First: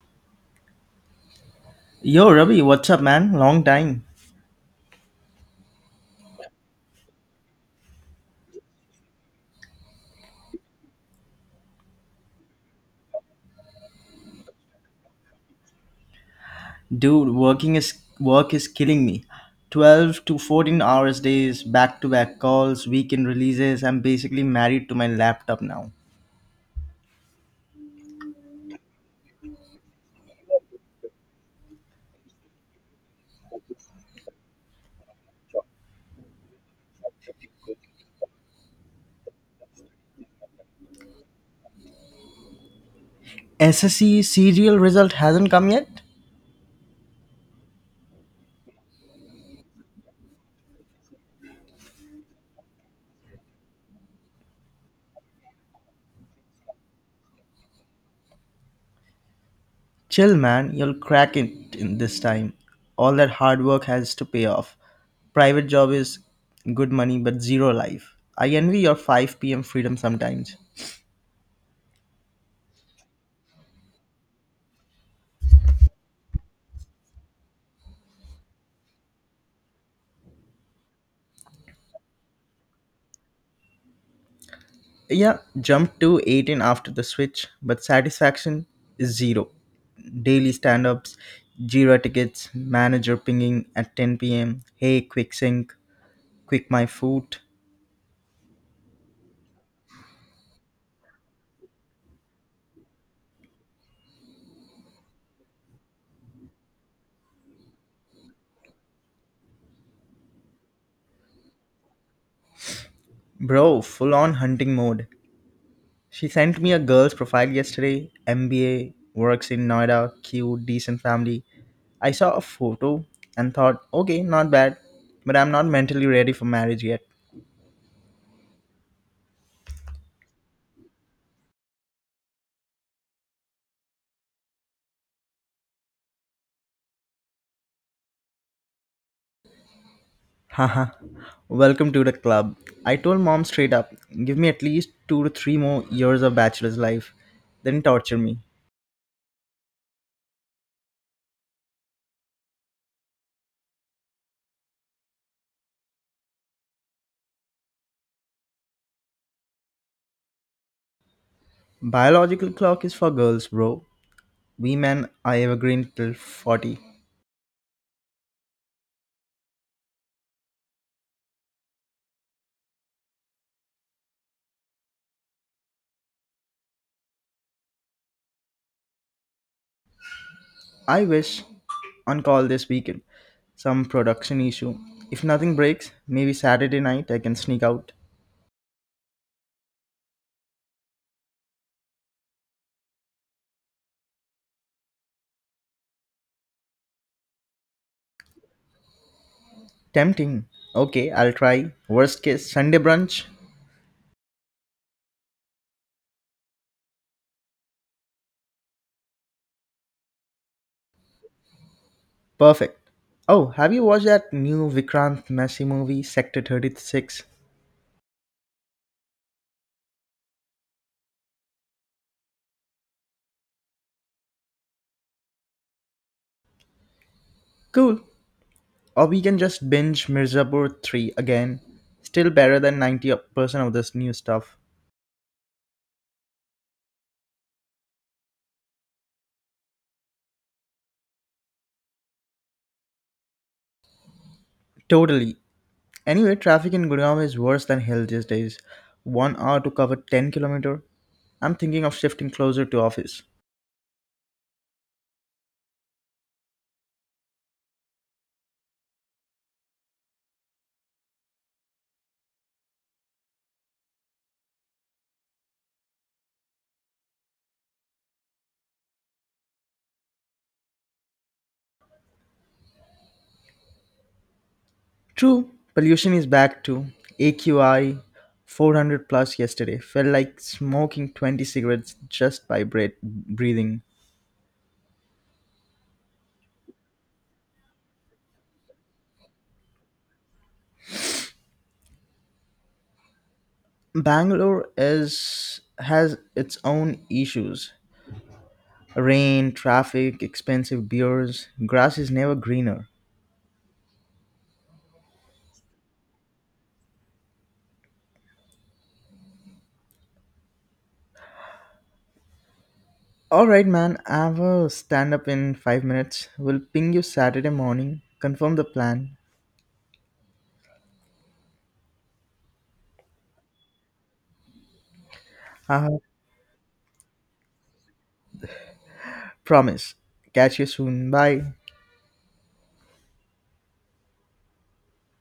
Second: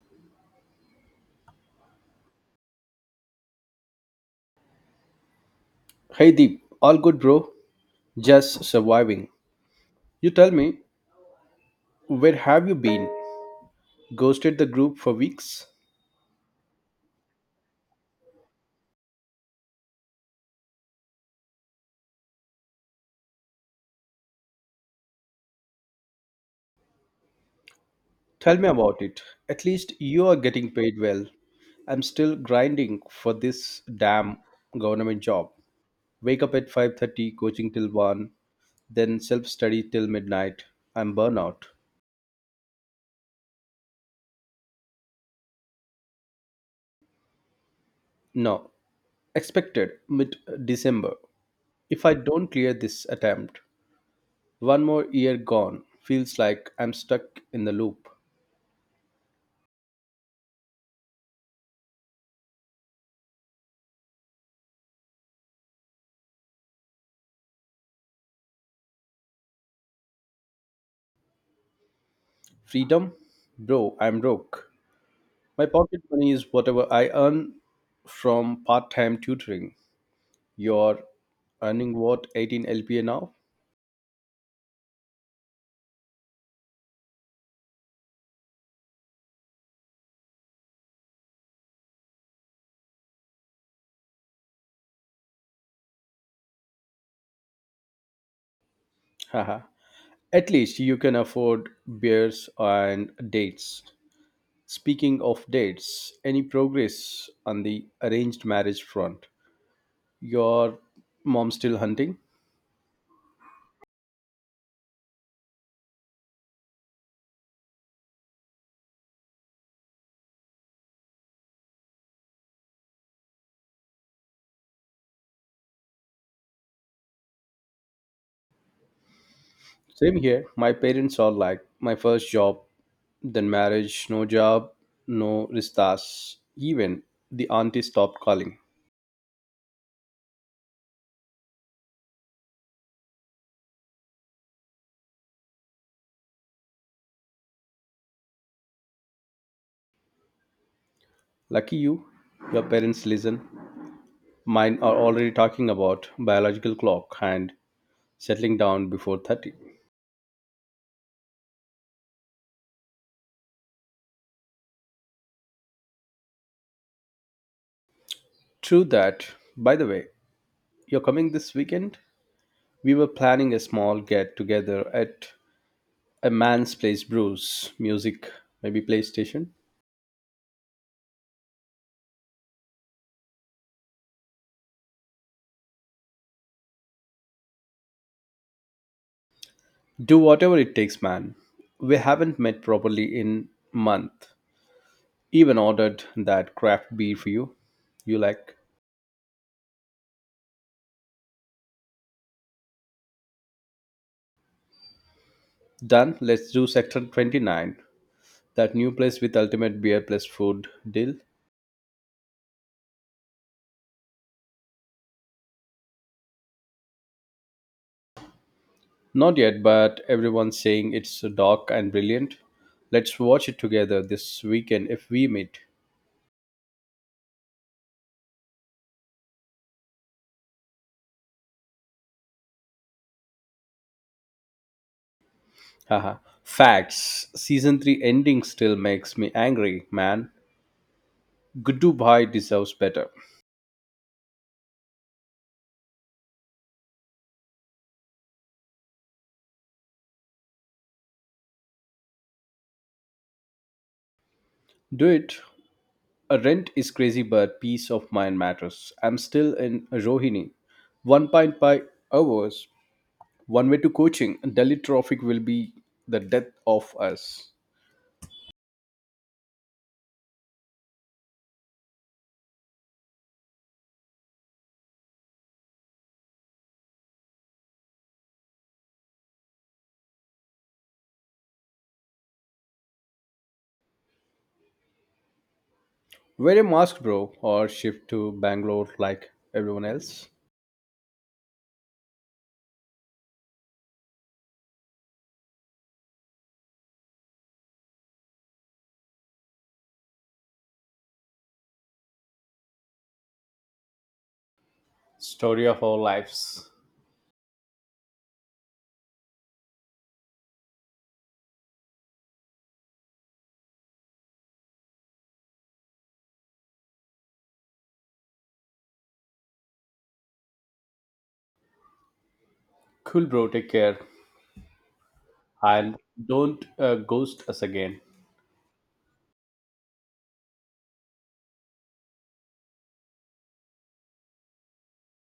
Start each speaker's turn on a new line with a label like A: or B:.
A: Yo, Ravi, what's up, man? Long time.
B: Hey Deep, all good, bro? Just surviving. You tell me, where have you been? Ghosted the group for weeks?
A: Dude, work is killing me. 12 to 14 hours days, back-to-back calls, weekend releases. I'm basically married to my laptop now.
B: Tell me about it. At least you are getting paid well. I'm still grinding for this damn government job. Wake up at 5:30, coaching till 1, then self-study till midnight. I'm burnout.
A: SSC serial result hasn't come yet?
B: No, expected mid-December. If I don't clear this attempt, one more year gone feels like I'm stuck in the loop.
A: Chill, man. You'll crack it in this time. All that hard work has to pay off. Private job is good money but zero life. I envy your 5 p.m. freedom sometimes.
B: Freedom? Bro, I'm broke. My pocket money is whatever I earn from part time tutoring. You're earning what, 18 LPA now?
A: Yeah, jumped to 18 after the switch, but satisfaction is zero. Daily stand ups, Jira tickets, manager pinging at 10 p.m., hey, quick sync, quick my food.
B: Haha. At least you can afford beers and dates. Speaking of dates, any progress on the arranged marriage front? Your mom still hunting?
A: Bro, full on hunting mode. She sent me a girl's profile yesterday, MBA, works in Noida, cute, decent family. I saw a photo and thought, okay, not bad, but I'm not mentally ready for marriage yet.
B: Same here. My parents are like, my first job, then marriage, no job, no ristas. Even the auntie stopped calling.
A: Haha, welcome to the club. I told mom straight up, give me at least 2 to 3 more years of bachelor's life, then torture me.
B: Lucky you, your parents listen. Mine are already talking about biological clock and settling down before 30.
A: Biological clock is for girls, bro. We men are evergreen till 40.
B: True that. By the way, you're coming this weekend? We were planning a small get together at a man's place, brews, music, maybe PlayStation.
A: I wish on call this weekend. Some production issue. If nothing breaks, maybe Saturday night I can sneak out.
B: Do whatever it takes, man. We haven't met properly in month. Even ordered that craft beer for you. You like?
A: Tempting. Okay, I'll try. Worst case, Sunday brunch.
B: Done. Let's do sector 29, that new place with ultimate beer plus food deal?
A: Perfect. Oh, have you watched that new Vikrant Messi movie, Sector 36?
B: Not yet, but everyone's saying it's dark and brilliant. Let's watch it together this weekend if we meet.
A: Cool. Or we can just binge Mirzapur 3 again. Still better than 90% of this new stuff.
B: Haha. Facts. Season 3 ending still makes me angry, man. Gudu Bhai deserves better.
A: Totally. Anyway, traffic in Gurgaon is worse than hell these days. 1 hour to cover 10 kilometer. I'm thinking of shifting closer to office.
B: Do it. A rent is crazy, but peace of mind matters. I'm still in Rohini. 1.5 hours. One way to coaching. Delhi traffic will be the death of us.
A: True, pollution is back too. AQI 400 plus yesterday. Felt like smoking 20 cigarettes just by breathing.
B: Wear a mask, bro, or shift to Bangalore like everyone else.
A: Bangalore is has its own issues. Rain, traffic, expensive beers, grass is never greener.
B: Story of our lives.
A: Alright, man, I have a stand up in 5 minutes. We'll ping you Saturday morning, confirm the plan.
B: Cool, bro. Take care. And
A: Haha,
B: don't ghost us again.
A: promise. Catch you soon. Bye.